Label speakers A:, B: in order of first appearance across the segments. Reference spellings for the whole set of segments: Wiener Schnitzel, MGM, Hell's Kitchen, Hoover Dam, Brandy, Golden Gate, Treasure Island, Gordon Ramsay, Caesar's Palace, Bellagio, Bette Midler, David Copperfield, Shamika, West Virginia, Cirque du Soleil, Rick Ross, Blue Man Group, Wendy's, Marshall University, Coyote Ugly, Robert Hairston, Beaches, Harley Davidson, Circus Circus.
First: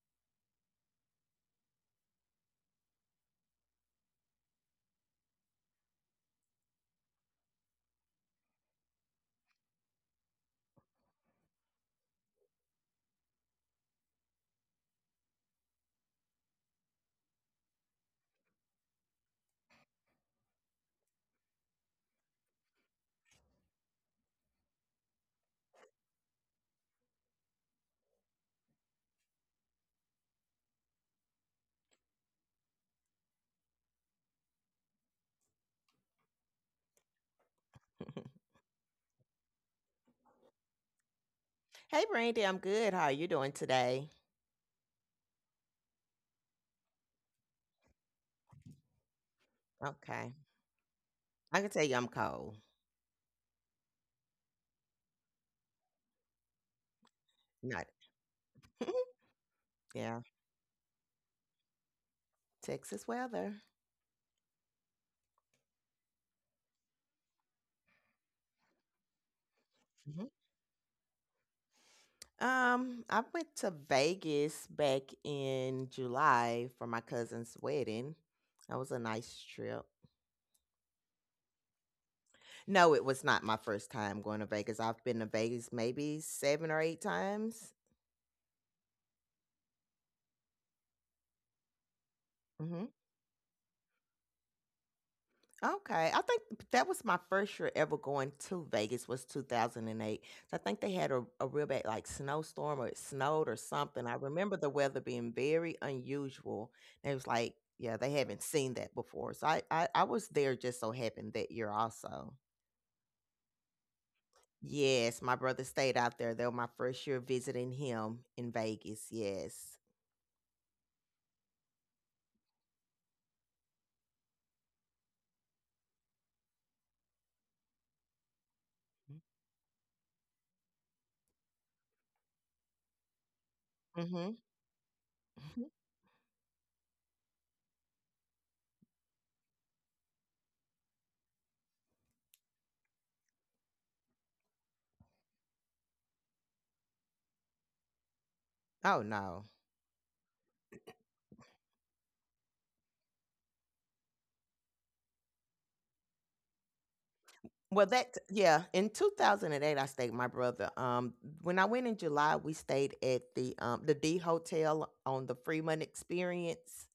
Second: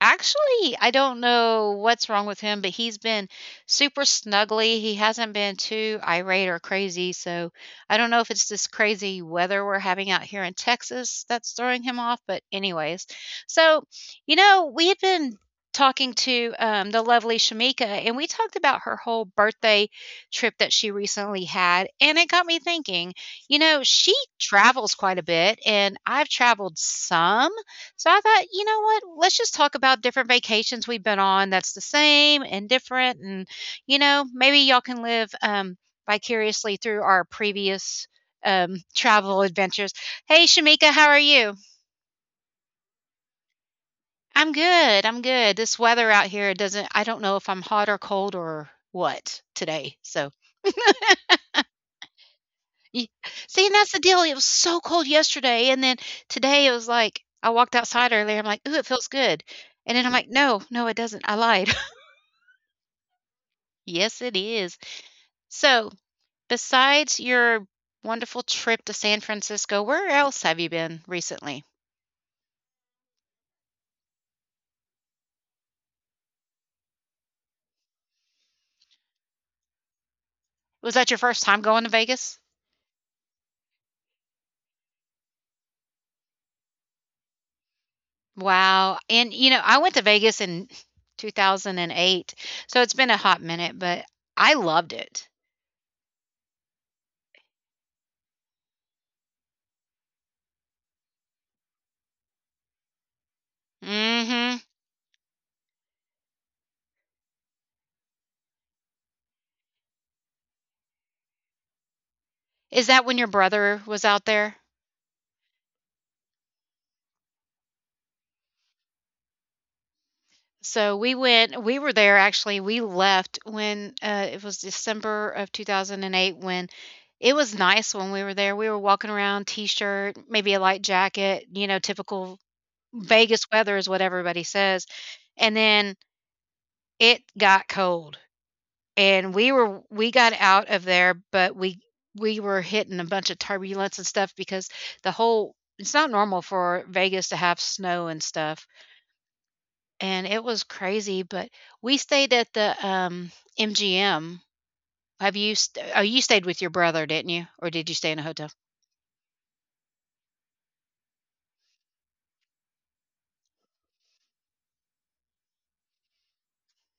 A: actually, I don't know what's wrong with him, but he's been super snuggly. He hasn't been too irate or crazy. So I don't know if it's this crazy weather we're having out here in Texas that's throwing him off. But anyways, so, we had been talking to the lovely Shamika, and we talked about her whole birthday trip that she recently had. And it got me thinking. You know, she travels quite a bit, and I've traveled some. So I thought, you know what? Let's just talk about different vacations we've been on that's the same and different. And maybe y'all can live vicariously through our previous travel adventures. Hey, Shamika, how are you?
B: Hey, Brandy, I'm good. How are you doing today?
A: I'm good. I'm good. This weather out here doesn't, I don't know if I'm hot or cold or what today. So
B: Okay. I can tell you I'm cold.
A: Ye see, and that's the deal, it was so cold yesterday, and then today it was like I walked
B: Not.
A: outside earlier, I'm like, "Ooh, it feels good," and then I'm
B: Yeah.
A: like, "No, no, it doesn't, I lied."
B: Texas weather.
A: Yes, it is. So, besides your wonderful trip to San Francisco, where
B: Mhm.
A: else have you been recently?
B: I went to Vegas back in July for my cousin's wedding. That was a nice trip.
A: Was that your first time going to Vegas?
B: No, it was not my first time going to Vegas. I've been to Vegas maybe seven or eight times.
A: Wow, and, you know, I went to Vegas in 2008, so
B: Mm-hmm.
A: it's been a hot minute, but I loved it.
B: Okay, I think that was my first year ever going to Vegas was 2008. So I think they had a real bad like snowstorm, or it snowed or something. I remember
A: Mhm.
B: the weather being very unusual. And it was like, yeah, they haven't seen that before. So I was there just so happened that year also.
A: Is that when your brother was out there?
B: Yes, my brother stayed out there. That was my first year visiting him in Vegas. Yes.
A: So we were there actually, we left when, it was December of 2008 when it was nice when we were there. We were walking around, t-shirt, maybe a light jacket, you know, typical Vegas weather is what
B: Mm-hmm.
A: everybody says. And then it got cold, and we got out of there, but we were hitting a bunch of turbulence and stuff because the whole it's not normal for Vegas to have snow and stuff,
B: Oh no.
A: and it was crazy, but we stayed at the, MGM. Have you st Oh, you stayed with your brother, didn't you? Or
B: Well,
A: did you stay
B: that,
A: in a hotel?
B: yeah. In 2008, I stayed with my brother. When I went in July, we stayed at the D Hotel on the Fremont Experience.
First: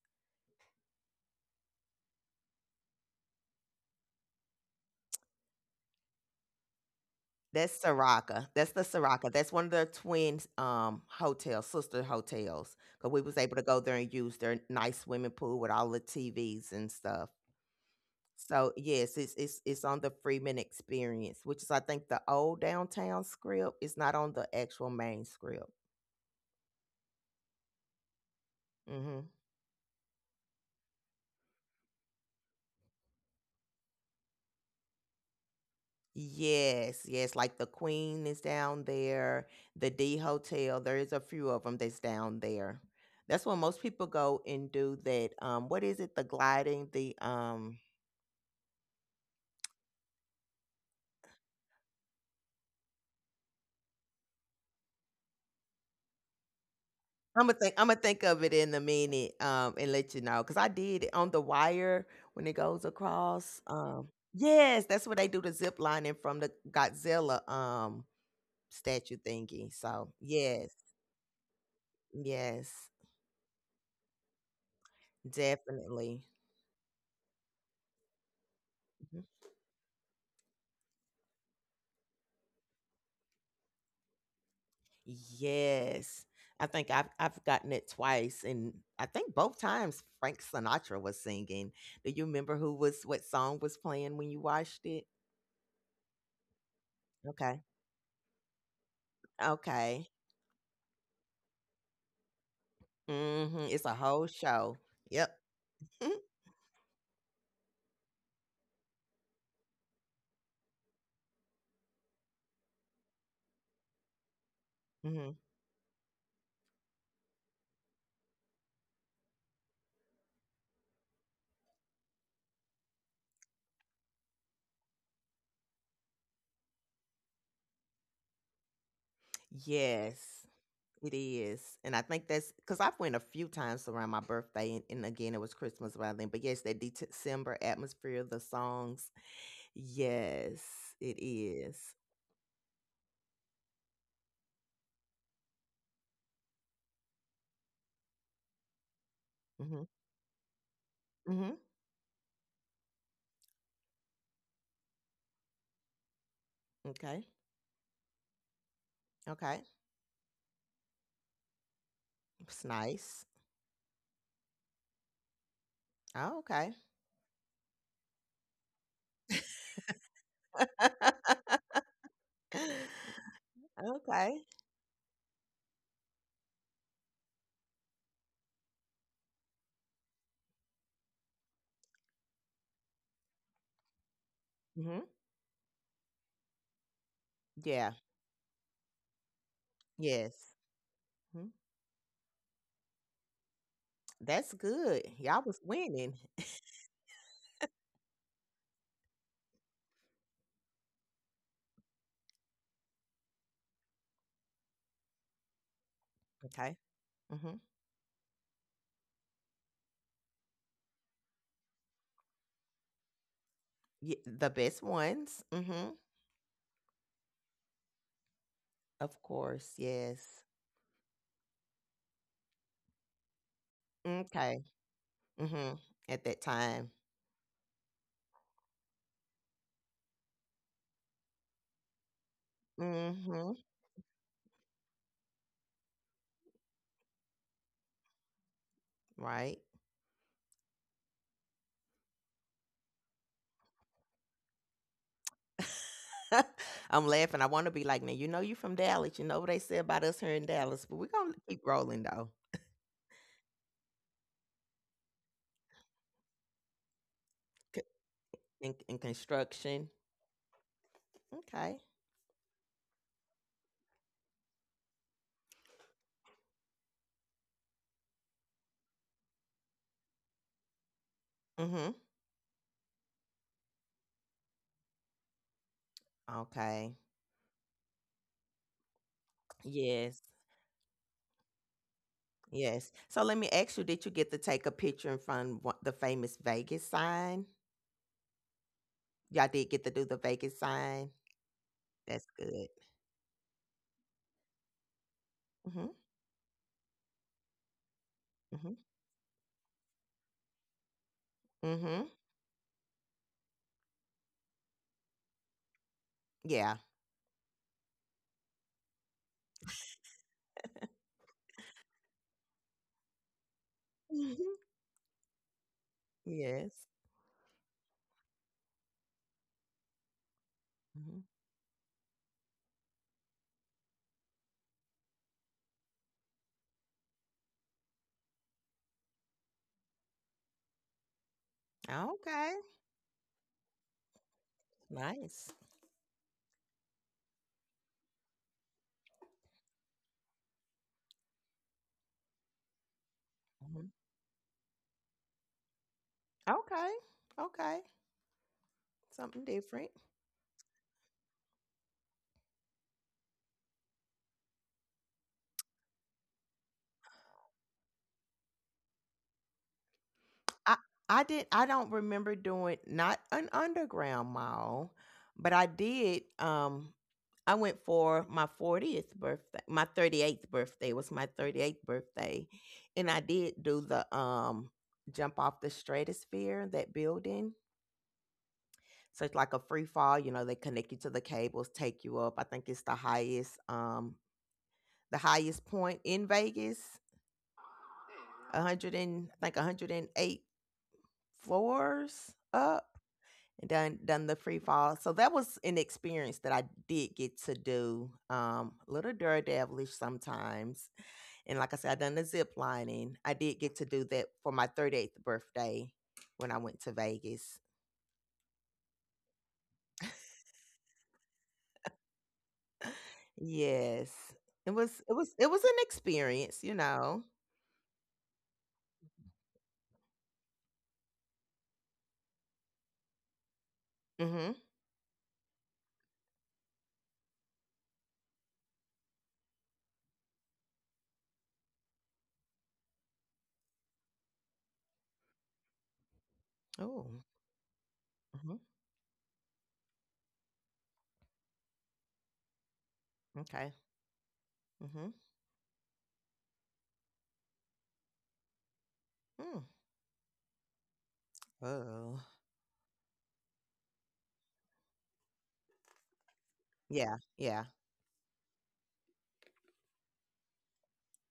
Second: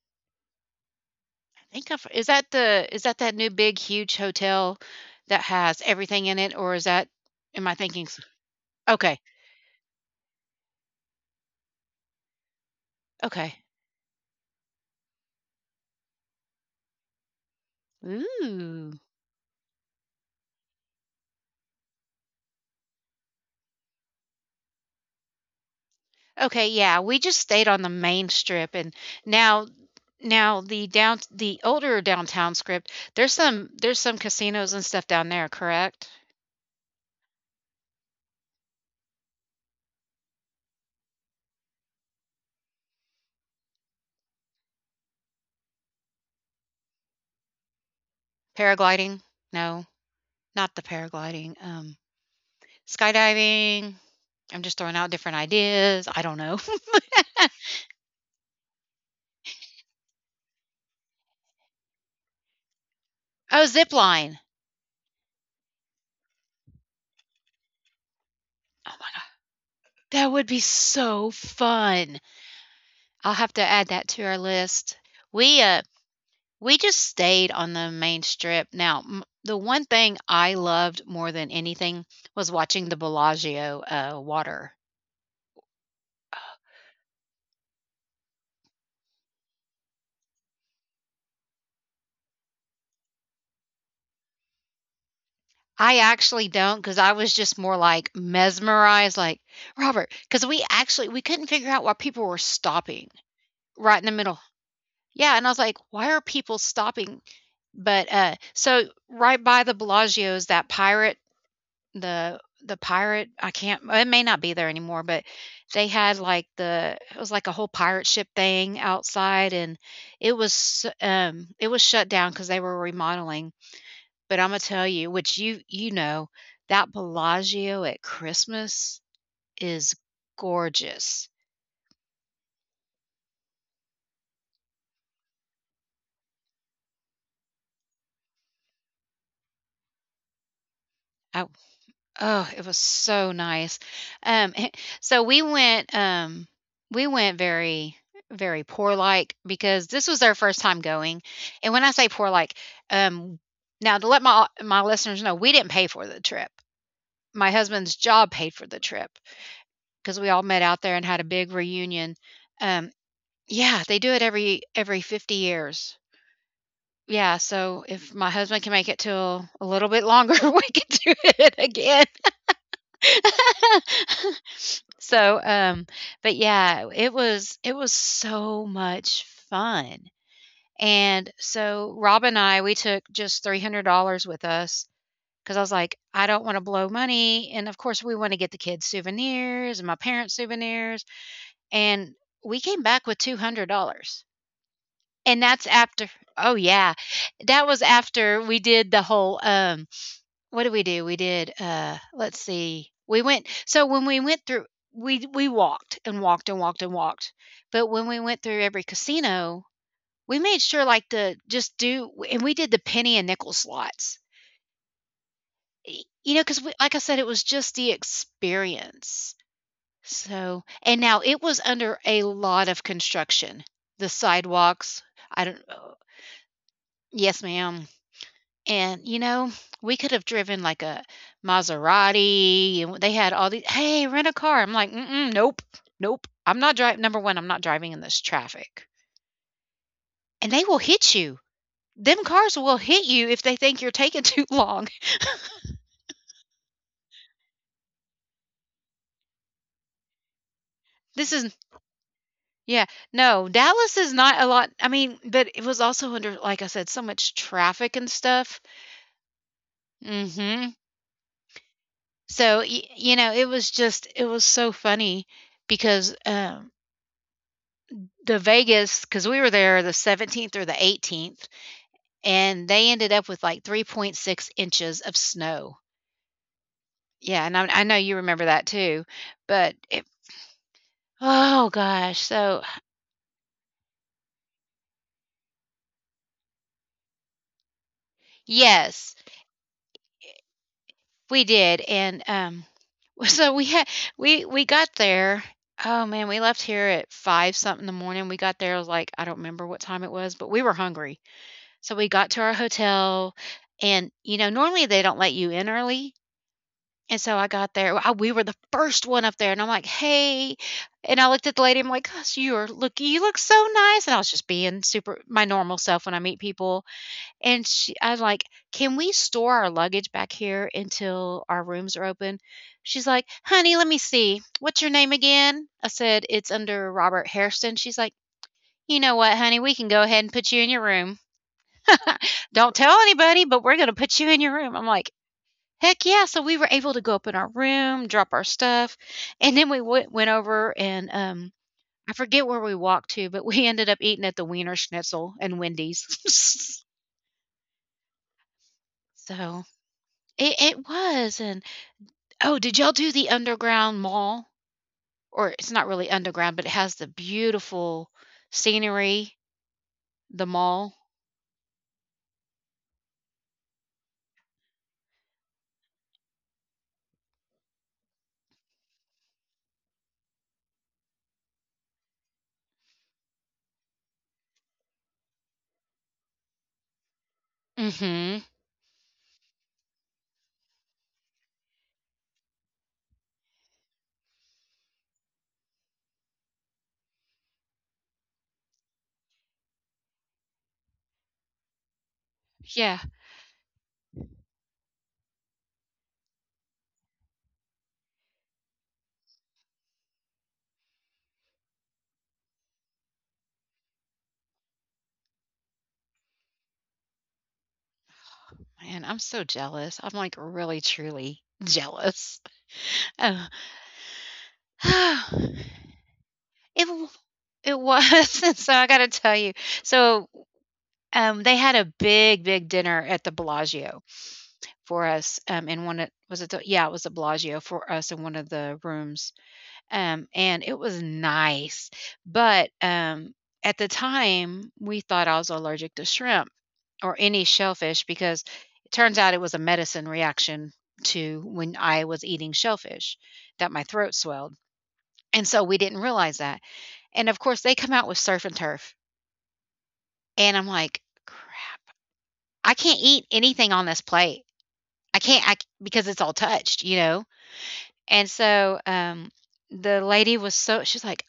A: I think I've Is that the is that that new big huge hotel that has everything in it, or is that am I
B: That's
A: thinking s
B: Soraka. That's the
A: okay,
B: Soraka. That's one of the twin hotels, sister hotels. Cause we was able to
A: okay.
B: go there and use their nice swimming pool with all the TVs and stuff. So
A: Ooh.
B: yes, it's on the Freeman Experience, which is I think the old downtown script. It's not on the actual main script.
A: Okay, yeah, we just stayed on the main strip, and
B: Mm-hmm.
A: now the older downtown strip, there's some casinos and stuff down there, correct?
B: Yes, yes, like the Queen is down there, the D Hotel, there is a few of them that's down there. That's where most people go and do that. What is it? The gliding, the
A: Paragliding? No? Not the paragliding, skydiving. I'm just throwing out different ideas. I don't know.
B: I'm gonna think of it in a minute and let you know. Cause I did it on the wire when it goes across.
A: Oh, zip line.
B: Yes, that's where they do the zip lining from the Godzilla
A: Oh
B: statue
A: my,
B: thingy. So
A: that would be
B: yes,
A: so fun.
B: yes,
A: I'll have to add that to our list. We uh
B: definitely.
A: we just stayed on the main strip. Now, the one thing I loved more than anything was watching the Bellagio water.
B: Yes. I think I've gotten it twice, and I think both times Frank Sinatra was singing. Do you remember who was what song was playing when you watched it?
A: I actually don't because I was
B: Okay.
A: just more like mesmerized, like
B: Okay.
A: Robert, because we couldn't figure out why people were stopping
B: Hmm. It's a
A: right in the
B: whole
A: middle.
B: show. Yep.
A: Yeah, and I was like, "Why are people stopping?" But, so right by the Bellagio's, that pirate the pirate, I can't, it may not be there anymore, but
B: Hmm.
A: they had, like, the it was like a whole pirate ship thing outside, and it was shut down because they were remodeling, but Imma tell you, which you know, that Bellagio at Christmas is
B: Yes, it
A: gorgeous.
B: is. And I think that's because I've went a few times around my birthday, and, again it was Christmas around then. But yes, that December atmosphere, the songs. Yes, it
A: I
B: is.
A: Oh, it was so nice. Um, so we went very, very poor like
B: Mm-hmm.
A: because this was our first time going.
B: Mm-hmm.
A: And when I say poor like, um, now to let my listeners know, we didn't pay for the trip.
B: Okay.
A: My husband's job paid for the trip
B: Okay.
A: because we all met out there and had a big reunion.
B: It's
A: Um,
B: nice.
A: yeah, they do it every 50 years.
B: Oh, okay.
A: Yeah, so if my husband can make it till a little bit longer, we can do it again.
B: Okay.
A: So, but yeah, it was so much fun. And so Rob and I, we took just $300 with us
B: Hmm.
A: because I was like, I don't want to blow money. And of
B: Yeah.
A: course, we want to get the kids souvenirs and my
B: Yes.
A: parents souvenirs.
B: Hmm.
A: And we came back with $200.
B: That's good. Y'all
A: And
B: was
A: that's after,
B: winning.
A: oh yeah, that was after we did the whole, what did we do? We did, let's see, we went so when we went through we walked and walked and
B: Okay.
A: walked and walked,
B: Hmm.
A: but when we went through every casino, we made sure, like, to just do and we did the penny and nickel
B: Yeah,
A: slots,
B: the best ones. Hmm.
A: y you know, because like I said, it was just the
B: Of
A: experience.
B: course. Yes.
A: So and now it was under a lot of construction. The
B: Okay.
A: sidewalks, I don't
B: Hmm.
A: oh,
B: At that time.
A: yes, ma'am. And, you know, we could have driven like a Maserati, and they had
B: Hmm.
A: all these, "Hey, rent a car." I'm like, "Mm-mm, nope, nope. I'm not driving. Number one, I'm not driving in this traffic."
B: Right.
A: And they will hit you. Them cars will hit you if they think you're taking too long.
B: I'm laughing. I want to be like, now you know you from Dallas. You know what they say about us here in Dallas, but we're gonna
A: This is
B: keep rolling though.
A: yeah, no, Dallas is not a lot. I mean, but it was also under, like I said, so much
B: C-
A: traffic and stuff.
B: In construction.
A: Mhm.
B: Okay.
A: So, y you know, it was so funny because, the Vegas, because we were there the 17th or the 18th,
B: Hmm.
A: and they ended up with like 3.6 inches of snow.
B: Okay.
A: Yeah, and I know you remember that too, but it,
B: Yes.
A: oh gosh, so
B: Yes. So let me ask you, did you get to take a picture in front of the famous Vegas sign?
A: yes,
B: Y'all did get to do the Vegas sign.
A: we did,
B: That's
A: and
B: good.
A: so we had we got there.
B: Mm-hmm.
A: Oh man, we left here at five something in the morning. We got
B: Mm-hmm.
A: there, it was like I don't remember what time it was, but we were hungry, so
B: Mm-hmm.
A: we got to our hotel, and you know normally they don't let you in early.
B: Yeah.
A: And so I got there. We were the first one up there, and I'm like, "Hey!" And I looked at the lady. I'm like, "Gosh, you are look. You look so nice." And I was just
B: Mm-hmm.
A: being super my normal self when I meet
B: Yes.
A: people. I'm like, "Can we store our luggage back here
B: Mm-hmm.
A: until our rooms are open?" She's like, "Honey, let me see. What's your name again?" I said, "It's under Robert Hairston." She's like, "You know what, honey? We can go ahead and put you in your room.
B: Okay.
A: Don't tell anybody, but we're going to put you in your room." I'm like,
B: Nice.
A: heck yeah. So we were able to go up in our room, drop our stuff, and then we went over and I forget where we walked to, but we
B: Hmm.
A: ended up eating at the Wiener Schnitzel and Wendy's.
B: Okay. Okay. Something
A: so
B: different.
A: it was, and oh, did y'all do the underground mall? Or it's not really underground, but it has the beautiful scenery, the
B: I
A: mall.
B: I did, I don't remember doing not an underground mall, but I did, I went for my 40th birthday. My 38th birthday, was my 38th birthday. And I did do the jump off the stratosphere, that building.
A: Mm-hmm.
B: So it's like a free fall, you know, they connect you to the cables, take you up. I think it's the highest point in Vegas, 100 and I think 108 floors up,
A: Yeah.
B: and done the free fall. So that was an experience that I did get to do. A little daredevilish sometimes, and like I said, I done the zip lining. I did get to do that for my 38th birthday when I went to Vegas.
A: Man, I'm so jealous. I'm like really truly jealous.
B: Yes, it was it was
A: Oh.
B: it was an experience, you
A: It w
B: know.
A: it was, so I gotta tell you. So, they had a big, big dinner at the Bellagio
B: Mm-hmm.
A: for us, in one of was it the yeah, it was the Bellagio for us in one of the rooms, and it was nice, but, at the time, we thought I was allergic to shrimp or
B: Oh.
A: any shellfish because
B: Mm-hmm.
A: it turns out it was a medicine reaction to when I was eating shellfish
B: Okay.
A: that my throat swelled,
B: Mm-hmm.
A: and so we didn't realize that, and, of course, they come out with surf and turf.
B: Mm.
A: And I'm like, "Crap.
B: Oh.
A: I can't eat anything on this plate. I can't I c because it's all touched, you
B: Yeah.
A: know?"
B: Yeah.
A: And so, the lady was so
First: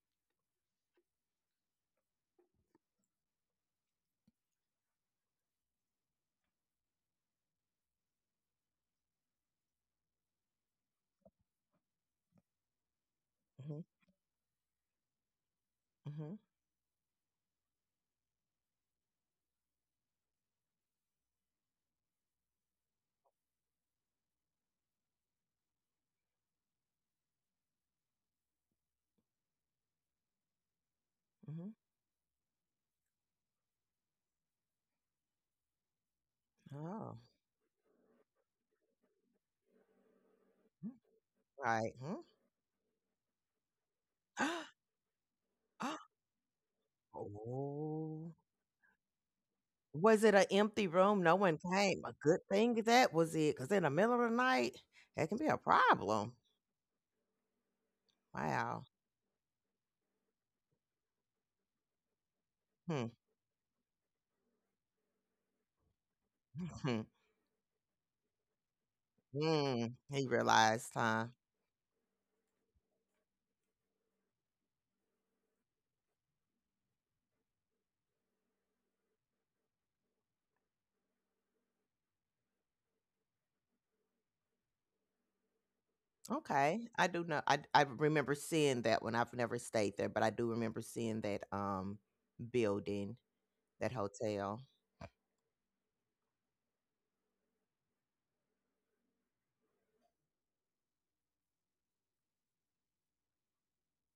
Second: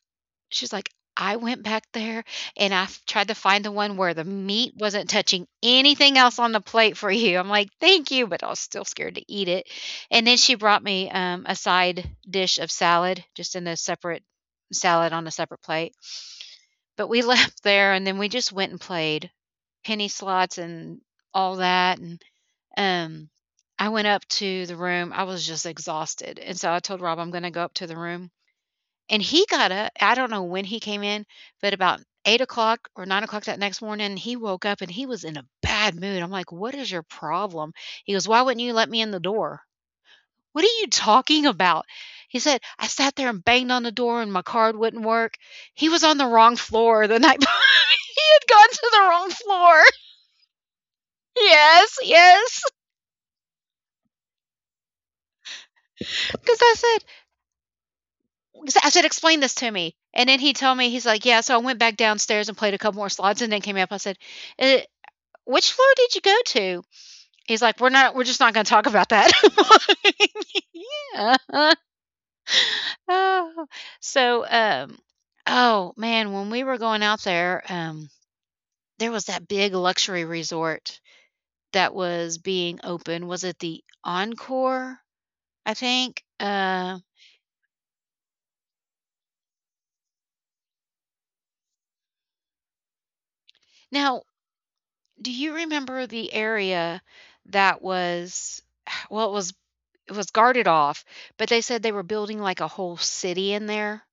A: she's like, "I went back there and I f tried to find the one where the meat wasn't touching anything else on the plate for you." I'm like, "Thank you," but I was still scared to eat it. And then she brought me, a side dish of salad, just in a
B: Mm-hmm.
A: separate salad on a separate plate.
B: Mm-hmm.
A: But we left there, and then we just went and played penny slots and all that, and, um, I went up to the room, I was just exhausted, and so I told Rob, "I'm gonna go up to the room," and he got up, I don't know when he came in,
B: Mm-hmm.
A: but about 8 o'clock or 9 o'clock that next morning, he woke up, and he was in a bad mood. I'm like, "What is your
B: Oh.
A: problem?" He goes, "Why wouldn't you let me in the door?" "What are you
B: Mm.
A: talking about?"
B: Right.
A: He said, "I sat there and banged on the door, and my
B: Mm.
A: card wouldn't work." He was on the wrong floor the night bef he
B: Oh.
A: had gone to the wrong floor.
B: Was it an empty room? No one
A: Yes,
B: came. A good
A: yes.
B: thing that was it, because in the middle of the night, that can be a problem.
A: Because I said, 'Cause
B: Wow.
A: I said, explain this to me. And then he told me, he's like, yeah. So I went back downstairs and played a couple
B: Hmm.
A: more slides and then came up. I said, "Uh, which floor did you go to?" He's like, "We're just not going to talk about that."
B: Mhm. Mm. He realized, huh?
A: yeah. Oh. So, oh man, when we were going out there, there was that big luxury resort that was being open. Was it the Encore? I think.
B: Okay. I do know. I remember seeing that when I've never stayed there, but I do remember seeing that building, that
A: Now,
B: hotel.
A: do you remember the area that was, well, it was guarded off, but they said they were building, like, a whole city in there?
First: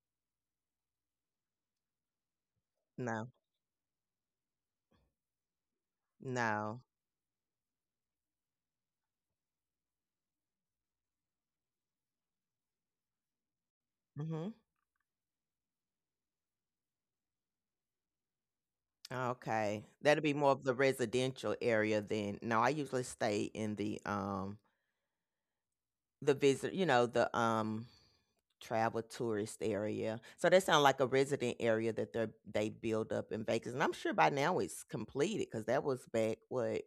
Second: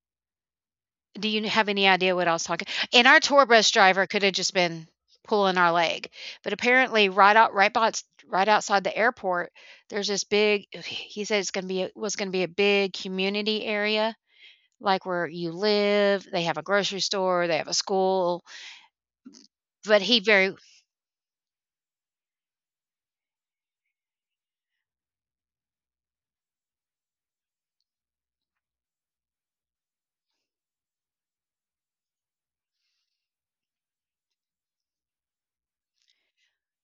A: Do you have any idea what I was talking? And our
B: No.
A: tour bus driver coulda just been pulling our leg, but
B: No.
A: apparently right outside the airport, there's this big— he said it's gonna be a— was gonna be a big community area,
B: Hmm.
A: like, where you live, they have a grocery store, they have a school,
B: Okay,
A: but he
B: that'll be more
A: very—
B: of the residential area then. No, I usually stay in the visit you know, the, travel tourist area. So that sounds like a resident area that they build up in Vegas, and I'm sure by now it's completed because that was back, what,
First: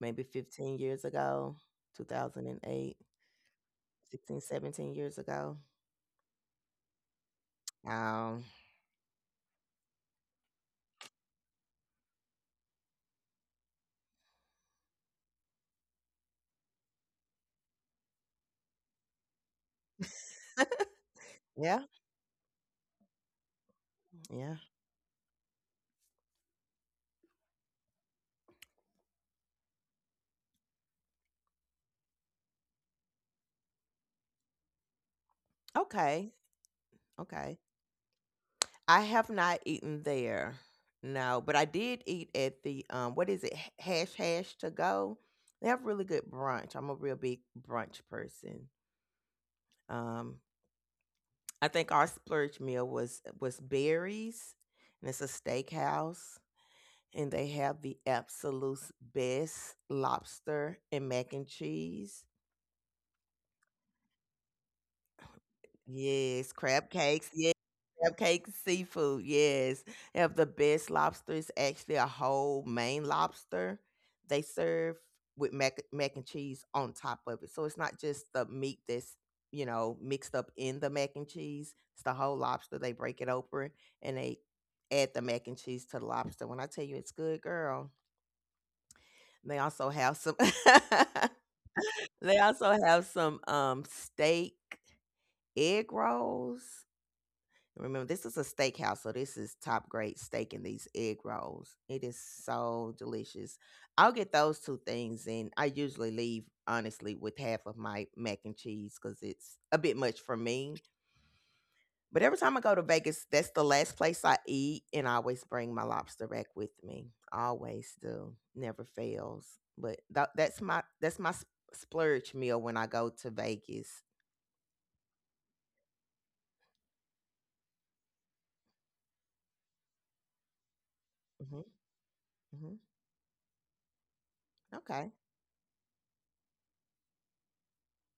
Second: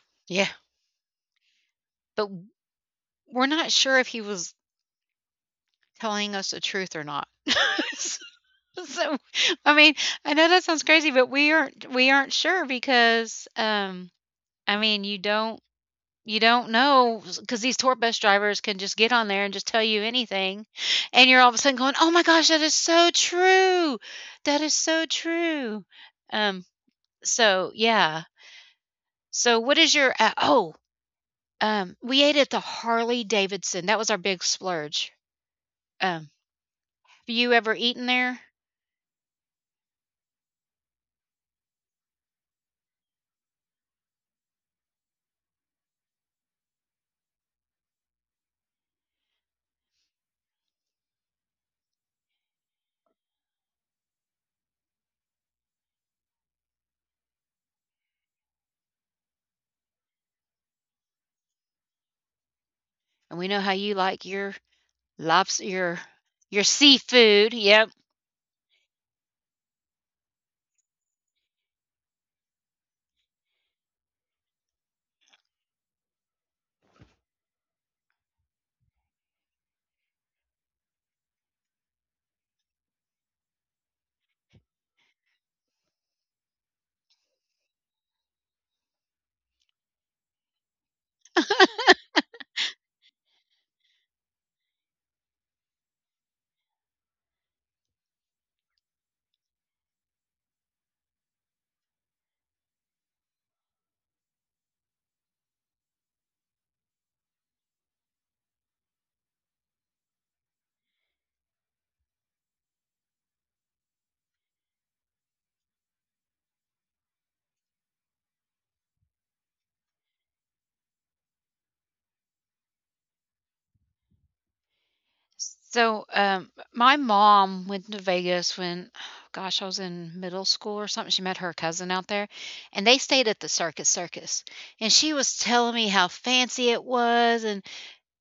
B: maybe
A: Yeah,
B: 15 years ago? two
A: but
B: thousand and eight,
A: we're not sure if he
B: 16,
A: was
B: 17 years ago?
A: telling us the truth or not. S
B: Um,
A: so, I mean, I know that sounds crazy, but we aren't sure because, I mean, you don't know, because these tour bus drivers can just get on there and just tell you anything, and you're all of a sudden
B: yeah,
A: going, "Oh my gosh, that is so true.
B: yeah.
A: That is so true." Um, so, yeah. So what is your oh, we ate at the Harley Davidson. That was our big splurge.
B: Okay,
A: Um, have you
B: okay.
A: ever eaten there?
B: I have not eaten there, no, but I did eat at the, what is it? H Hash Hash To Go? They have really good brunch. I'm a real big brunch person. Um, I think our splurge meal was berries, and it's a steakhouse, and they have the absolute best lobster and mac and cheese.
A: And we know how you like your lobster, your
B: Yes,
A: your
B: crab cakes.
A: seafood. Yep.
B: Crabcake seafood, yes. They have the best lobster. It's actually a whole Maine lobster they serve with mac and cheese on top of it. So it's not just the meat that's, you know, mixed up in the mac and cheese. It's the whole lobster. They break it open and they add the mac and cheese to the lobster. When I tell you it's good, girl. They also have some they also have some steak egg rolls. Remember, this is a steakhouse, so this is top grade steak, and these egg rolls, it is so delicious. I'll get those two things, and I usually leave honestly with half of my mac and cheese because it's a bit much for me. But every time I go to Vegas, that's the last place I eat, and I always bring my lobster back with me. Always do, never fails. But that's my s- splurge meal when I go to Vegas.
A: So, my mom went to Vegas when, gosh, I was in middle school or something. She met her
B: Hmm.
A: cousin out there,
B: Hmm.
A: and they stayed at the Circus Circus. And she
B: Okay.
A: was telling me how fancy it was, and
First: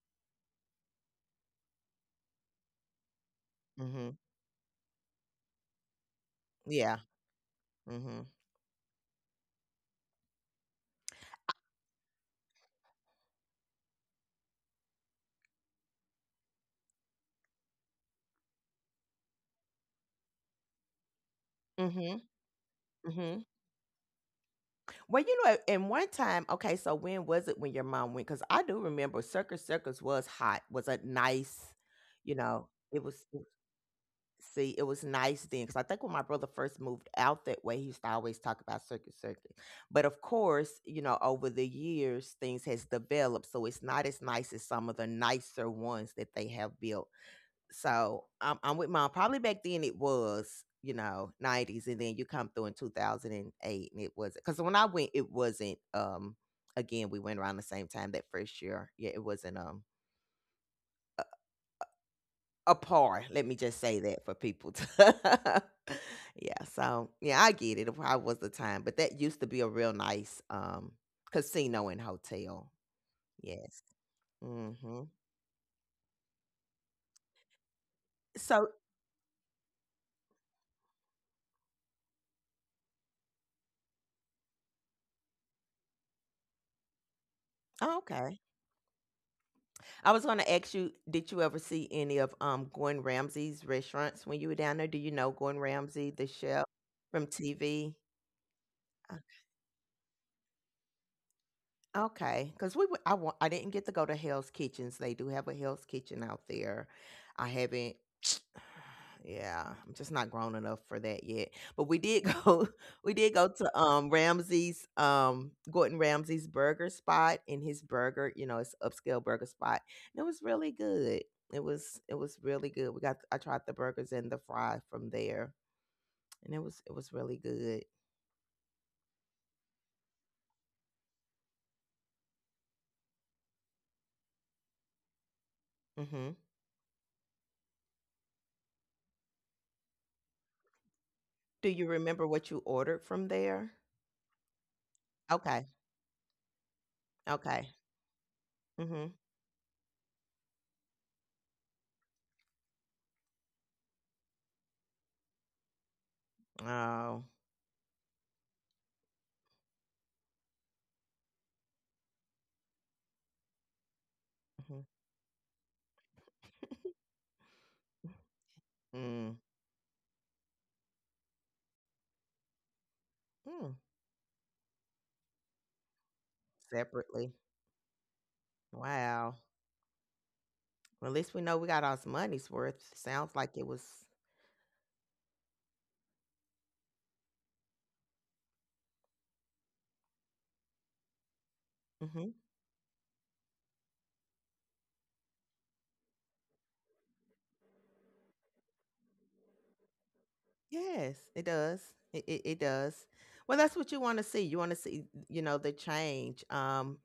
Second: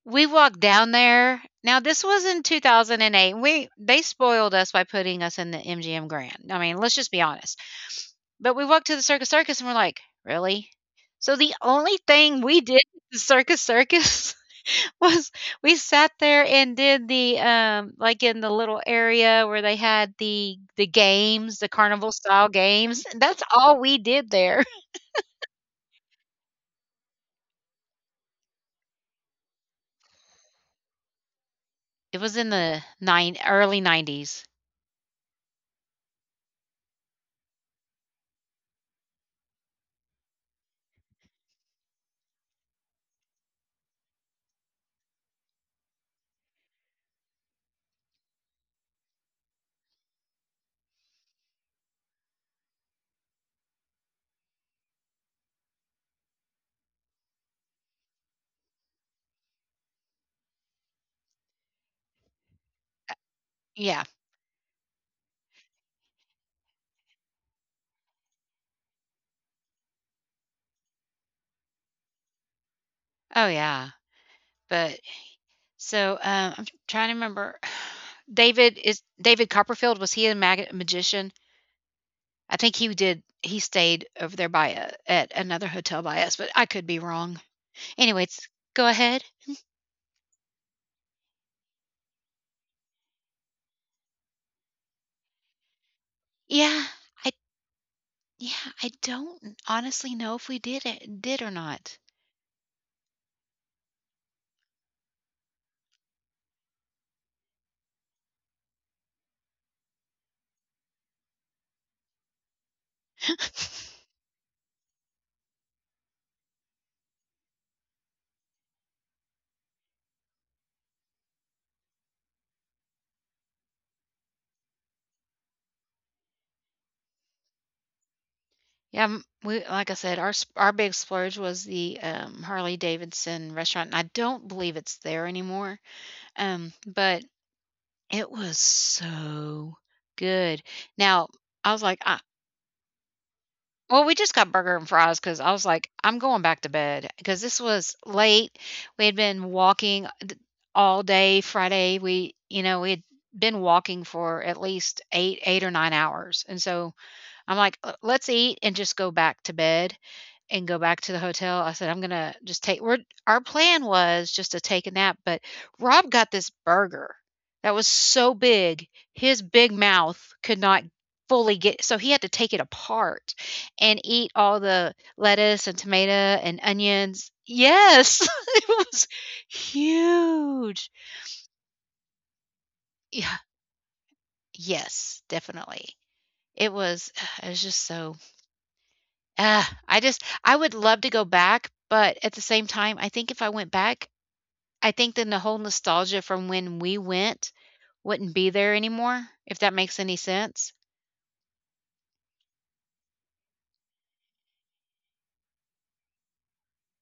A: we walked down there. Now, this was in 2008. We they
B: Hmm.
A: spoiled us by putting us in the MGM Grand. I mean, let's
B: Yeah.
A: just be honest.
B: Hmm.
A: But we walked to the Circus Circus and we're like, really? So the only thing we did at the Circus Circus was, we sat there and did the, like, in the little area where they had the games, the carnival
B: Hmm.
A: style games.
B: Hmm.
A: That's all we did there.
B: Well, you know, in one time, okay, so when was it when your mom went? Because I do remember Circus Circus was hot, was a nice,
A: It
B: you
A: was in
B: know,
A: the nine early 90s.
B: see, it was nice then. Because I think when my brother first moved out that way, he used to always talk about Circus Circus. But of course, you know, over the years, things has developed. So it's not as nice as some of the nicer ones that they have built. So I'm with mom. Probably back then it was, you know, 90s, and then you come through in 2008, and eight, and it wasn't, because when I went, it wasn't. Again, we went around the same time that first year. Yeah, it wasn't a par. Let me just say
A: Yeah.
B: that for people. To yeah. So yeah, I get it. It probably was the time, but that used to be a real nice casino and hotel.
A: Oh
B: Yes.
A: yeah. But
B: Mm-hmm.
A: so I'm trying to remember,
B: So,
A: David Copperfield, was he a magician? I think he stayed over there by— a at another hotel by us, but I could be wrong.
B: oh, okay.
A: Anyways, go ahead.
B: I was going to ask you, did you ever see any of Gordon Ramsay's restaurants when you were down there? Do you know Gordon Ramsay, the chef
A: Yeah,
B: from
A: I
B: TV?
A: yeah, I don't honestly know if we did or not.
B: Okay, cause we went I didn't get to go to Hell's Kitchens, they do have a Hell's Kitchen out there. I haven't yeah, I'm just not grown enough for that yet, but we did go we did go to, Ramsay's, Gordon Ramsay's burger spot, and his burger, you know, it's upscale burger spot, and it was really good. It was really good. We got I tried the burgers and the fry from there, and it was really good.
A: Yeah, m we, like I said, our s our big splurge was the, Harley Davidson restaurant, and I don't believe it's there anymore,
B: Mhm.
A: but it was so good. Now,
B: Do
A: I was
B: you
A: like, "I
B: remember what you ordered from there?
A: Well, we just got burger and fries because I was
B: Okay,
A: like, "I'm going back to bed, because this
B: okay.
A: was late. We had
B: Mhm.
A: been walking, d all day Friday. We, you know, we had been walking for at least 8 or 9 hours, and so
B: Oh.
A: I'm like, " let's eat and just go back to bed." And go back to the hotel. I said, "I'm gonna just take—" we're our plan was just to
B: Mhm.
A: take a nap, but Rob got this burger that was so big,
B: Mm.
A: his big mouth could not fully get— so he had to take it apart
B: Mm.
A: and eat all the lettuce and tomato and
B: Separately.
A: onions. Yes, it was
B: Wow.
A: huge.
B: Well, at least we know we got our money's worth. Sounds
A: Yeah,
B: like it was.
A: yes, definitely. It was it was just so— I just— I would love to go back, but
B: Mm-hmm.
A: at the same time, I think if I went back, I think then the whole nostalgia from when we went wouldn't be there anymore, if that makes any sense?
B: Yes, it does. It does. Well, that's what you want to see. You want to see, you know, the change.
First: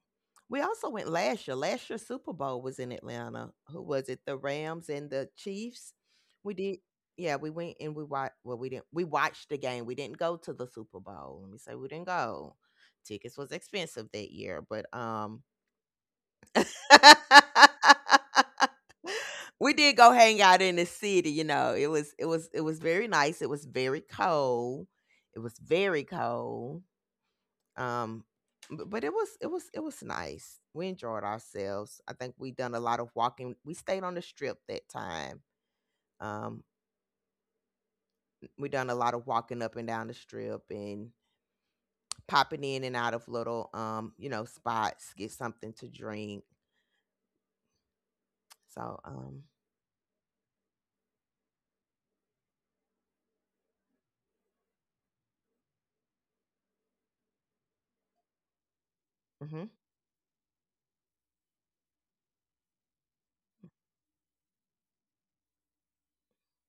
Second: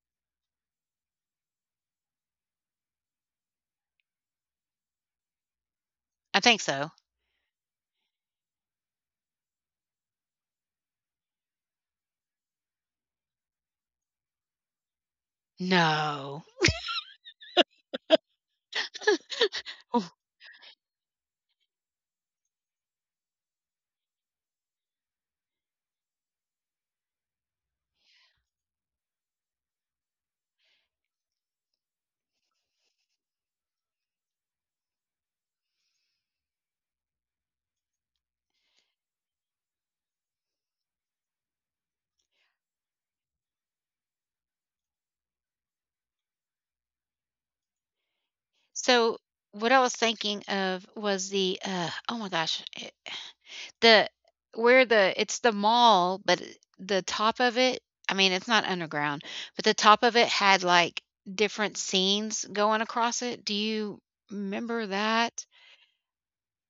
B: We also went last year. Last year Super Bowl was in Atlanta. Who was it? The Rams and the Chiefs.
A: I
B: We
A: think
B: did.
A: so.
B: Yeah, we went and we watched. Well, we didn't. We watched the game. We didn't go to the Super Bowl. Let me say we didn't go. Tickets was expensive that year, but.
A: No.
B: We did go hang out in the city, you know, it was very nice. It was very cold, it was very cold. um but it was nice. We enjoyed ourselves. I think we done a lot of walking. We stayed on the strip that time. um we done a lot of walking up and down the strip, and popping in and out of little spots, get something to drink. so
A: So,
B: um
A: what I was thinking of was the, oh my gosh, the it's the mall, but the top of it, I mean, it's not underground, but
B: mhm,
A: the top of it had, like, different scenes going across it. Do you remember that?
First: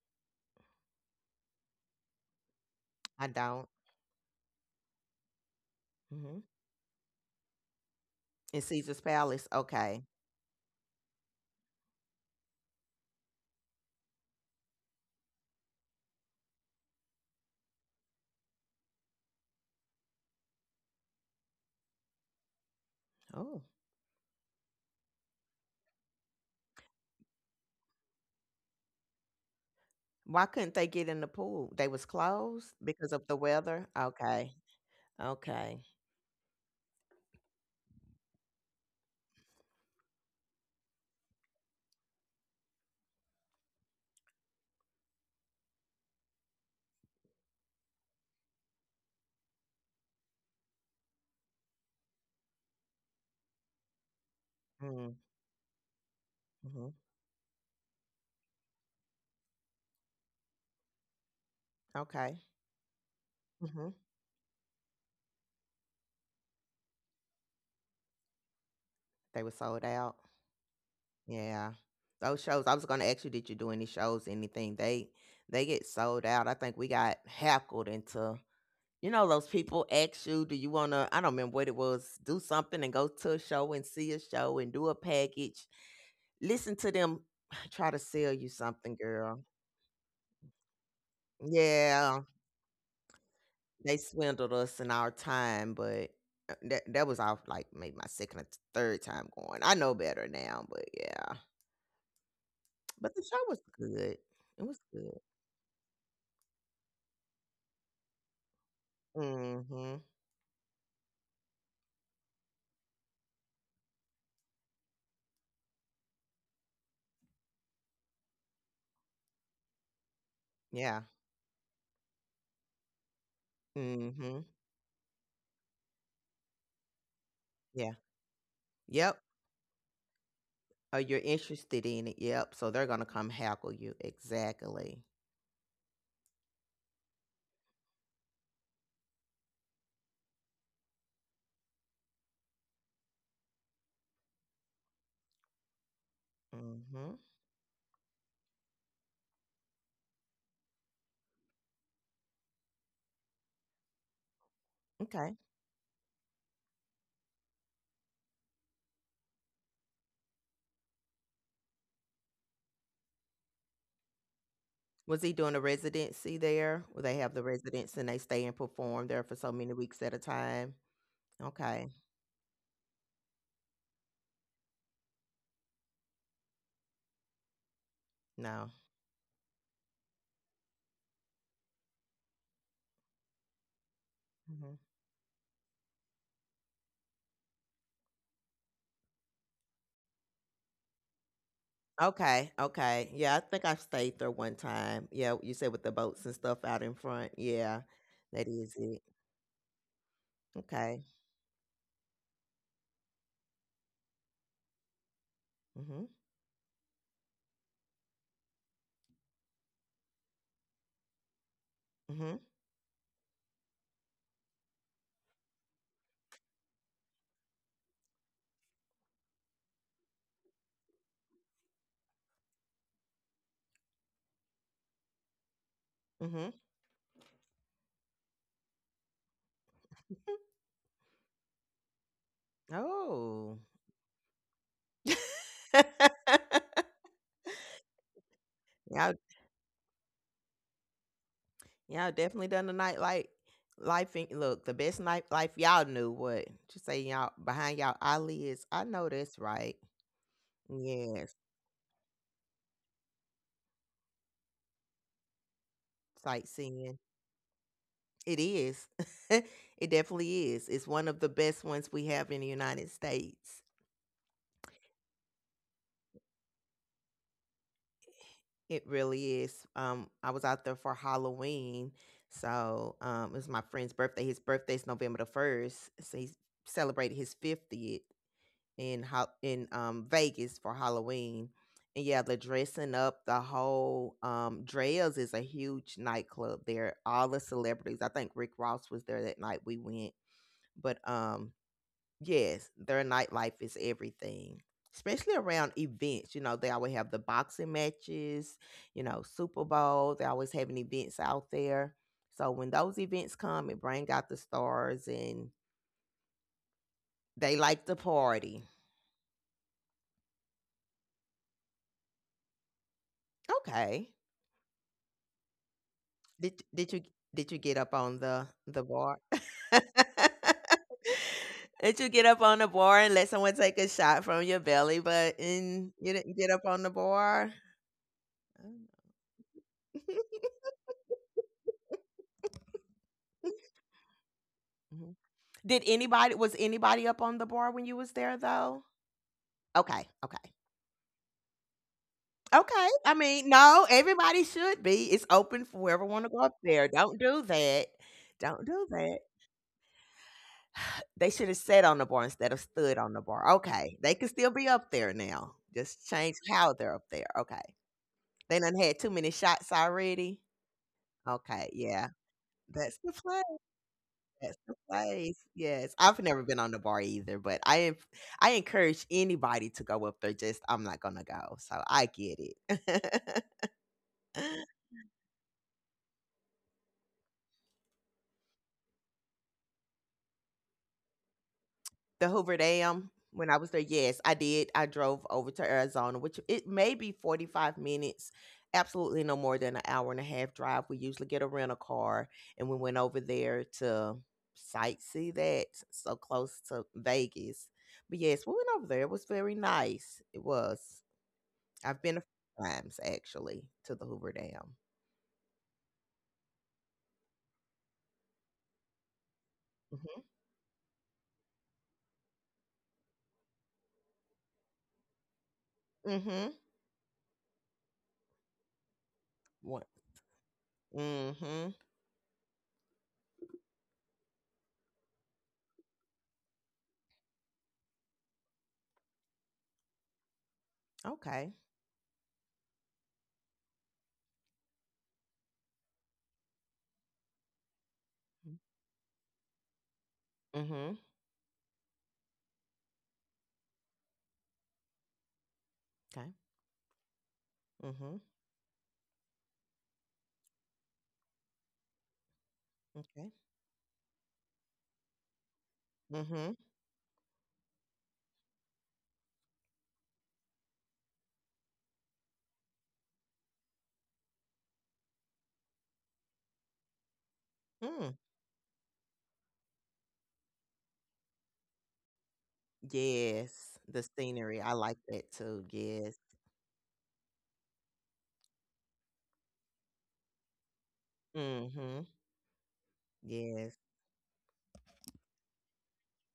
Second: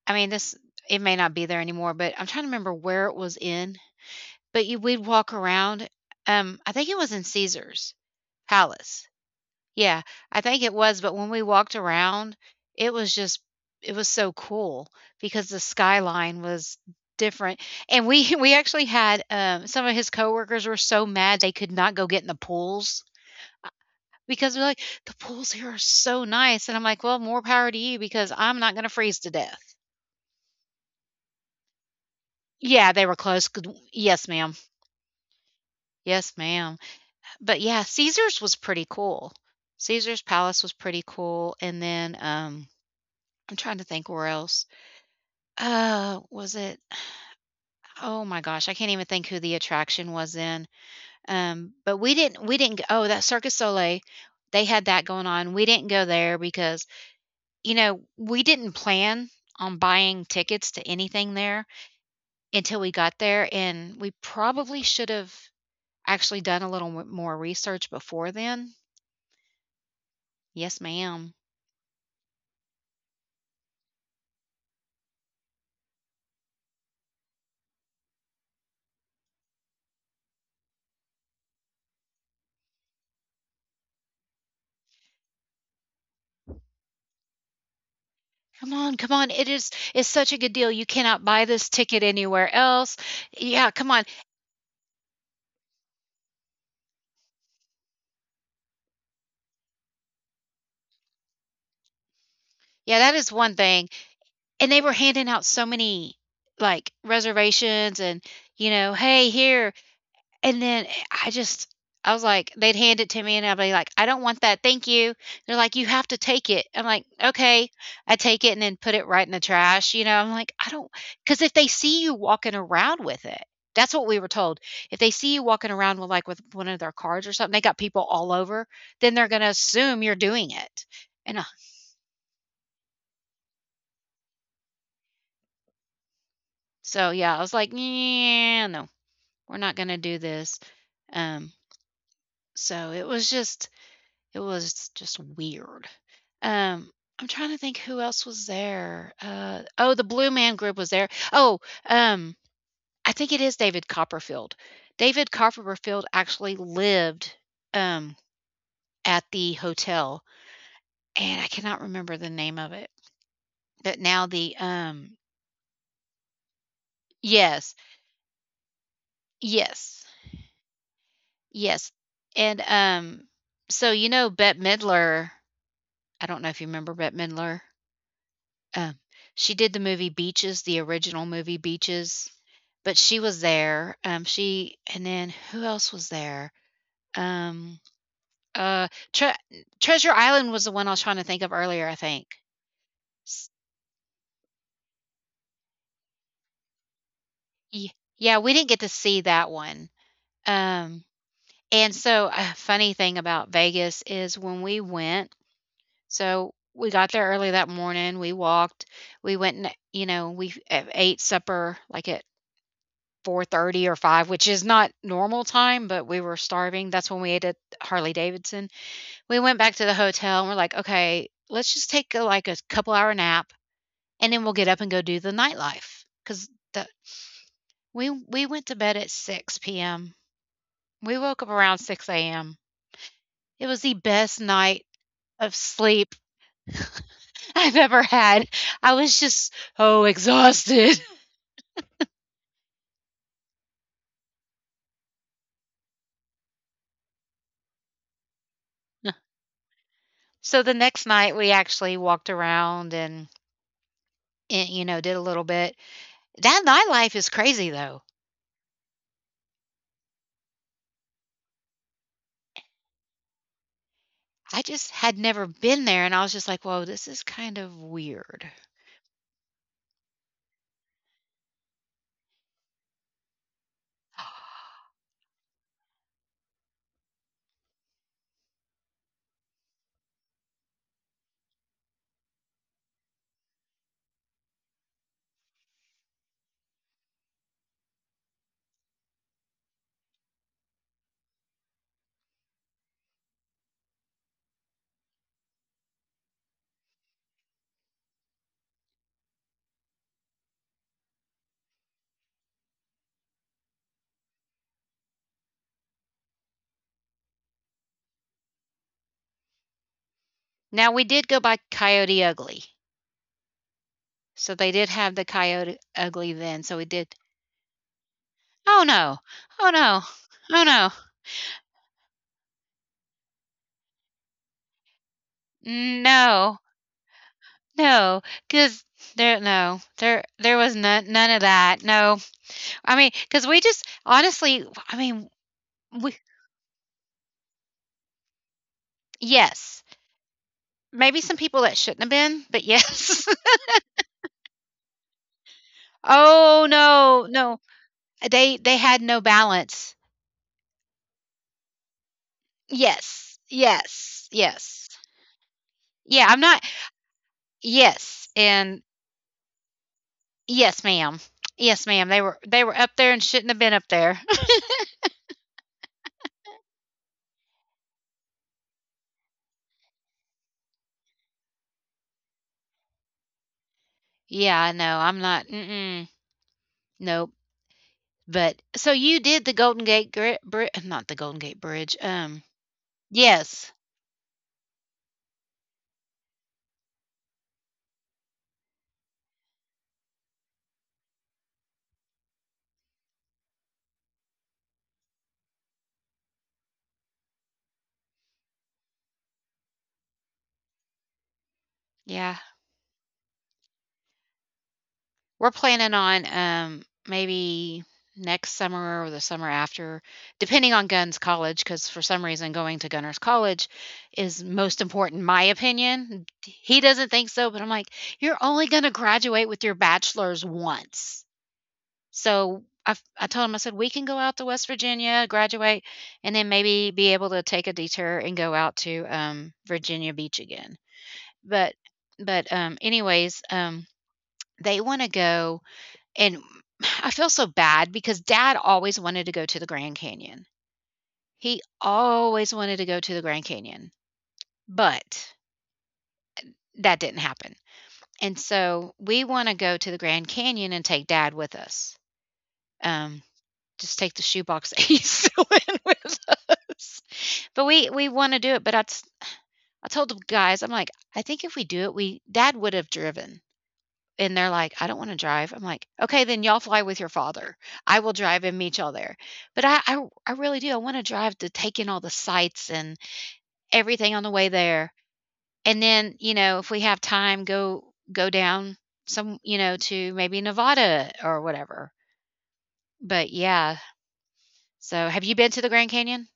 A: I mean, this it may not be there anymore, but I'm trying to remember where it
B: I
A: was
B: don't
A: in. But you we'd walk around,
B: hmm
A: I think it was in Caesar's
B: in Caesar's
A: Palace.
B: Palace,
A: Yeah,
B: okay.
A: I think it was, but when we walked around, it was just it was so cool, because the skyline was different, and we— we actually had, some of his coworkers were so mad they could not go get in the pools,
B: Oh.
A: uh, because they're like, "The pools here are so nice," and I'm like, "Well, more power to you, because I'm not gonna freeze to death."
B: Why couldn't they get in the pool? They was closed
A: Yeah, they were
B: because of the
A: close, good—
B: weather?
A: yes, ma'am.
B: Okay. Okay.
A: Yes, ma'am. But yeah, Caesar's was pretty cool. Caesar's Palace was pretty cool. And then, I'm trying to think where else. Was it Oh my gosh, I can't even think who the attraction was in. But we didn't g oh, that Circus du Soleil, they had that
B: Mm,
A: going on. We didn't go there because,
B: mm-hmm.
A: you know, we didn't plan on buying tickets to anything there
B: Okay.
A: until we got there,
B: Hmm.
A: and we probably should have actually done a little m more research before then.
B: They were sold out.
A: Yes, ma'am.
B: Yeah. Those shows, I was going to ask you, did you do any shows, anything? They get sold out. I think we got hackled into. You know, those people ask you, do you want to, I don't remember what it was, do something and go to a show and see a show and do a package. Listen to them try to sell you
A: Come on,
B: something,
A: come on.
B: girl.
A: It's such a good deal. You cannot buy this ticket
B: Yeah,
A: anywhere else. Yeah, come
B: they
A: on.
B: swindled us in our time, but that was our, like, maybe my second or third time going. I know better now, but yeah.
A: Yeah, that
B: But the
A: is
B: show
A: one
B: was
A: thing.
B: good. It
A: And
B: was
A: they were
B: good.
A: handing out so many, like, reservations and, you know, hey, here.
B: Mm-hmm.
A: And then I just I was like, they'd hand it to me and I'd be like, "I don't want that, thank you." They're like, "You have to take it." I'm like, "Okay." I take it and then put it right in the trash, you know? I'm like, "I don't—" not
B: Yeah.
A: because, if they see you walking around with it— that's what we were
B: Mm-hmm.
A: told. If they see you walking around with, like, with one of their cards or something, they got
B: Yeah.
A: people all over, then
B: Yep.
A: they're gonna assume you're doing it.
B: Or you're
A: And,
B: interested in it. Yep. So they're gonna come hackle you. Exactly.
A: so, yeah, I was like, "Yeah, no, we're not gonna do this." Um, so it was just weird. Um,
B: Mhm.
A: I'm trying to think who else was there. Oh, the Blue Man Group was there. Oh, um, I think it is David Copperfield. David
B: Okay.
A: Copperfield actually lived, um, at the hotel, and I cannot remember the name of it. But now the,
B: Was he doing a residency there? Well, they have the
A: yes,
B: residents and they stay and perform there for so many weeks
A: yes,
B: at a time. Okay.
A: yes, and, so you know Bette Midler. I don't know if you remember Bette Midler.
B: No.
A: Uh, she did the movie Beaches, the original movie Beaches, but she was there,
B: Mhm.
A: she— and then who else was there? Um, uh, Tre Treasure Island was the one I was trying to think of earlier, I think.
B: Okay. Okay. Yeah, I
A: S
B: think I stayed there one time. Yeah, you said with the boats and stuff out in front. Yeah,
A: y- yeah,
B: that
A: we
B: is
A: didn't get to
B: it.
A: see that one,
B: Okay.
A: um, and so a funny thing about Vegas is, when we went—
B: Mhm.
A: so we got there early that morning, we walked, we went, and, you know, we, ate supper, like, at
B: Mhm.
A: 4:30 or 5, which is not normal time, but we were starving. That's when we ate at Harley Davidson. We went back to the hotel and we're like, "Okay, let's just take, a, like, a couple hour nap, and then we'll get up and go do the nightlife." Cuz
B: Mhm.
A: the we went to bed at 6 p.m. We woke up around 6 a.m.
B: Oh.
A: It was the best night of sleep I've ever had. I
B: Y'all.
A: was just so exhausted.
B: Yeah, definitely done the nightlight life in look, the best night life y'all knew what to say y'all behind y'all eyelids. I know that's right.
A: So the next
B: Yes,
A: night we actually walked around and, you know, did a little bit. That
B: sightseeing.
A: nightlife is crazy though.
B: It is. It definitely is. It's one of the best ones we have in the United States.
A: I just had never been there and I was just like, "Whoa, this is kind of weird."
B: It really is. I was out there for Halloween. So it was my friend's birthday. His birthday's November the first. So he celebrated his 50th. In how in Vegas for Halloween. And yeah, the dressing up, the whole Dre's is a huge nightclub there. All the celebrities. I think Rick Ross was there that night we went. But yes, their nightlife is everything. Especially around events. You know, they always have the boxing matches, you know, Super Bowl. They always having events out there. So when those events come, it bring out the stars and they like to party.
A: Now we did go by Coyote Ugly.
B: Okay.
A: So they did have the Coyote Ugly then,
B: Did
A: so we
B: did you
A: did.
B: did you get up on the
A: Oh
B: the
A: no.
B: bar?
A: Oh no. Oh no.
B: Did you get up on the bar and let someone take a shot from your belly button? You didn't get
A: No.
B: up on the bar.
A: No,
B: Oh.
A: because there— no. There was none of that. No. I mean, because we just— honestly, I
B: Mhm.
A: mean,
B: Did
A: we
B: anybody was anybody up on the bar when you was there though?
A: yes.
B: Okay, okay.
A: Maybe some people that shouldn't have been, but
B: Okay. I
A: yes.
B: mean, no, everybody should be. It's open for whoever want to go up
A: Oh
B: there. Don't
A: no,
B: do
A: no.
B: that.
A: They
B: Don't
A: they
B: do
A: had
B: that.
A: no balance.
B: They should have sat on the bar instead of stood on the
A: Yes.
B: bar. Okay, they
A: Yes.
B: can still be
A: Yes.
B: up there now. Just
A: Yeah, I'm
B: change
A: not—
B: how they're up there. Okay,
A: yes,
B: they done
A: and
B: had too many shots already.
A: yes, ma'am.
B: Okay,
A: Yes, ma'am.
B: yeah,
A: They were up
B: that's
A: there
B: the
A: and
B: place.
A: shouldn't have been up there.
B: That's the place. Yes, I've never been on the bar either, but I en- I encourage anybody to go up there. Just I'm not gonna go, so I get it.
A: Yeah, I know. I'm not. Mm-mm. Nope. But so you did the Golden Gate Gri Bri not the Golden Gate Bridge.
B: The Hoover Dam. When I
A: Yes.
B: was there, yes, I did. I drove over to Arizona, which it may be 45 minutes, absolutely no more than an hour and a half drive. We usually get a rental car, and we went over there to sightsee that so close to Vegas. But yes, we went over there. It was very nice. It was. I've been a
A: Yeah.
B: few times actually to the Hoover Dam.
A: We're planning on, maybe next summer or the summer after,
B: Mm-hmm.
A: depending on Gunn's college. Because for some reason, going to Gunner's college is most important, my opinion.
B: Mm-hmm.
A: He doesn't think so, but I'm like, "You're only gonna graduate with your
B: What?
A: bachelor's once."
B: Mm-hmm.
A: So, I told him, I said, "We can go out to West Virginia, graduate, and then maybe be able to take a detour and go out to, Virginia Beach again."
B: Okay.
A: But anyways, they wanna go, and I feel so bad because dad always wanted to go to the Grand Canyon.
B: Mm-hmm.
A: He always wanted to go to the Grand Canyon, but
B: Okay.
A: that didn't happen.
B: Mm-hmm.
A: And so we want to go to the Grand Canyon and take dad with us. Um,
B: Okay.
A: just take the shoebox that he's still in with
B: Mm-hmm.
A: us. But we want to do it. But I told the guys, I'm like, I think if we do it, we dad would have driven. And they're like, "I don't wanna drive." I'm like, "Okay, then y'all fly with your father. I
B: Hmm.
A: will drive and meet y'all there." But I really do. I wanna drive, to take in all the sights and
B: Yes, the
A: everything on the way
B: scenery. I
A: there.
B: like that too.
A: And then,
B: Yes.
A: you know, if we have time, go down some, you know, to maybe Nevada or
B: mm
A: whatever.
B: hmm
A: But
B: Yes.
A: yeah. So, have you been to the Grand Canyon?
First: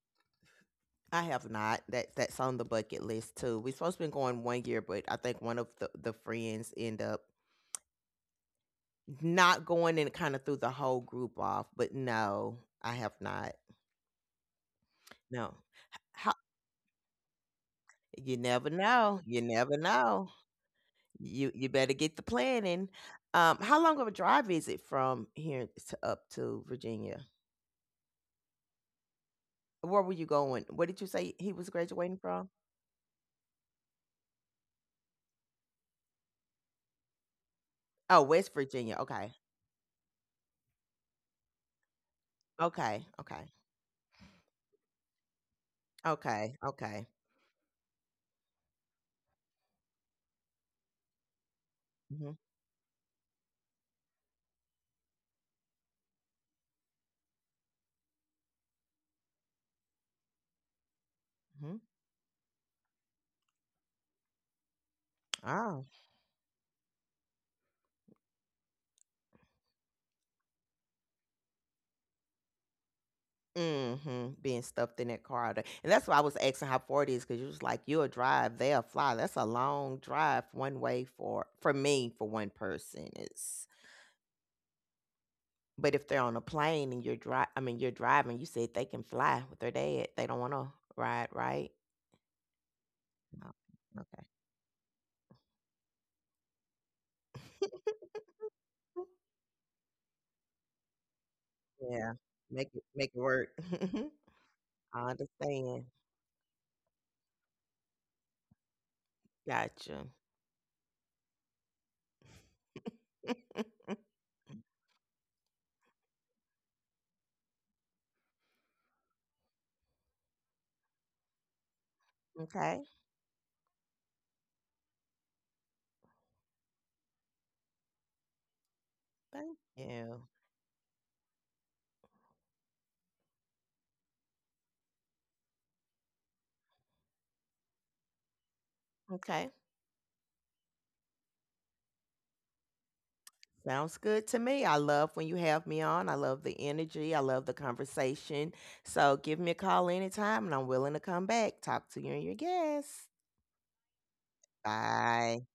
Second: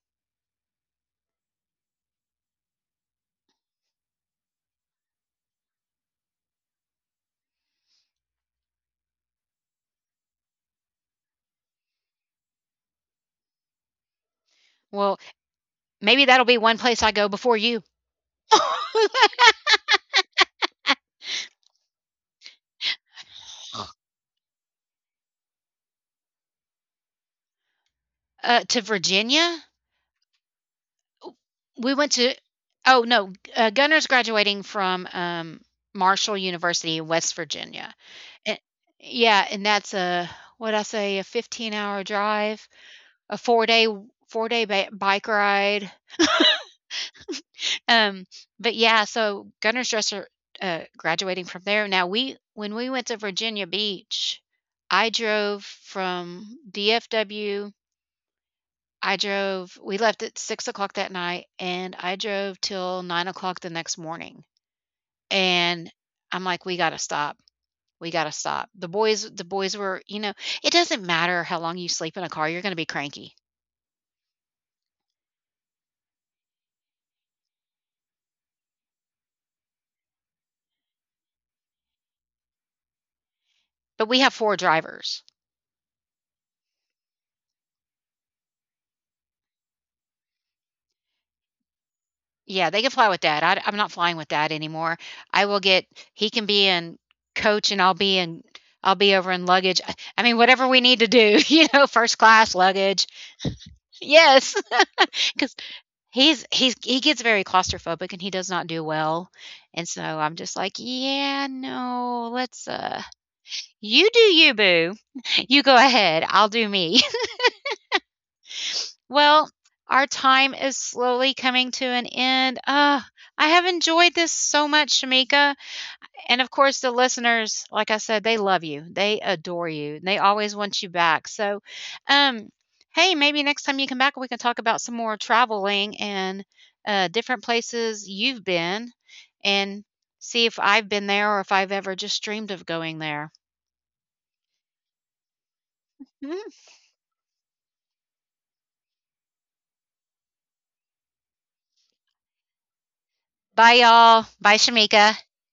B: I have not. That that's on the bucket list too. We supposed to been going one year, but I think one of the friends end up not going and kind of threw the whole group off. But no, I have not.
A: Well,
B: No.
A: maybe
B: How,
A: that'll be one place I go before you.
B: you never know. You never know. You better get the planning. How long of a drive is it from here to up to Virginia?
A: To Virginia?
B: Where were you going? What did you say he was
A: We went
B: graduating
A: to
B: from?
A: Oh no, Gunner's graduating from, Marshall University in West Virginia,
B: Oh, West
A: and,
B: Virginia, okay.
A: yeah, and that's a— what I say, a 15-hour drive,
B: Okay,
A: a
B: okay,
A: four day bike ride.
B: okay, okay.
A: um but yeah, so Gunner's dresser— graduating from there. Now,
B: Mhm,
A: we— when we went to Virginia Beach, I drove from DFW. I drove We left at 6 o'clock that night,
B: mhm.
A: and I drove till 9 o'clock the next morning.
B: Oh.
A: And I'm like, "We gotta stop. We gotta stop." The boys were, you know, it doesn't matter how long you sleep in a car, you're gonna be cranky.
B: Mhm, being stuffed in that car all day, and that's why I was asking how far it is, because you was like, "You'll drive, they'll fly." That's a long drive one way for me, for one person, it's
A: But we have 4 drivers.
B: but if they're on a plane and you're dri I mean, you're driving, you said they can fly with their dad, they don't wanna ride, right?
A: Yeah, they can fly with dad.
B: Oh,
A: I'm not flying
B: okay.
A: with dad anymore. I will get He can be in coach and I'll be over in luggage. I mean, whatever we need to do, you know,
B: Yeah,
A: first class
B: make
A: luggage.
B: it work.
A: Yes,
B: I
A: because
B: understand.
A: he gets very claustrophobic and he does not do well. And
B: Gotcha.
A: so I'm just like, "Yeah, no, let's—" You do you, boo. You go ahead. I'll do me. Well, our time is slowly coming to an end.
B: Okay.
A: I have enjoyed this so much, Shamika. And of course, the listeners, like I said, they love you. They
B: Thank
A: adore you. And they
B: you.
A: always want you back. So, um, hey, maybe next time you come back, we can talk about some more traveling and, different places you've been,
B: Okay.
A: and see if I've been there or if I've ever just dreamed of going there.
B: Sounds good to me. I love when you have me on. I
A: Mhm.
B: love the energy. I love the conversation. So give me a call anytime and I'm willing to come back. Talk to you and your guests.
A: Bye, y'all. Bye, Shamika.
B: Bye.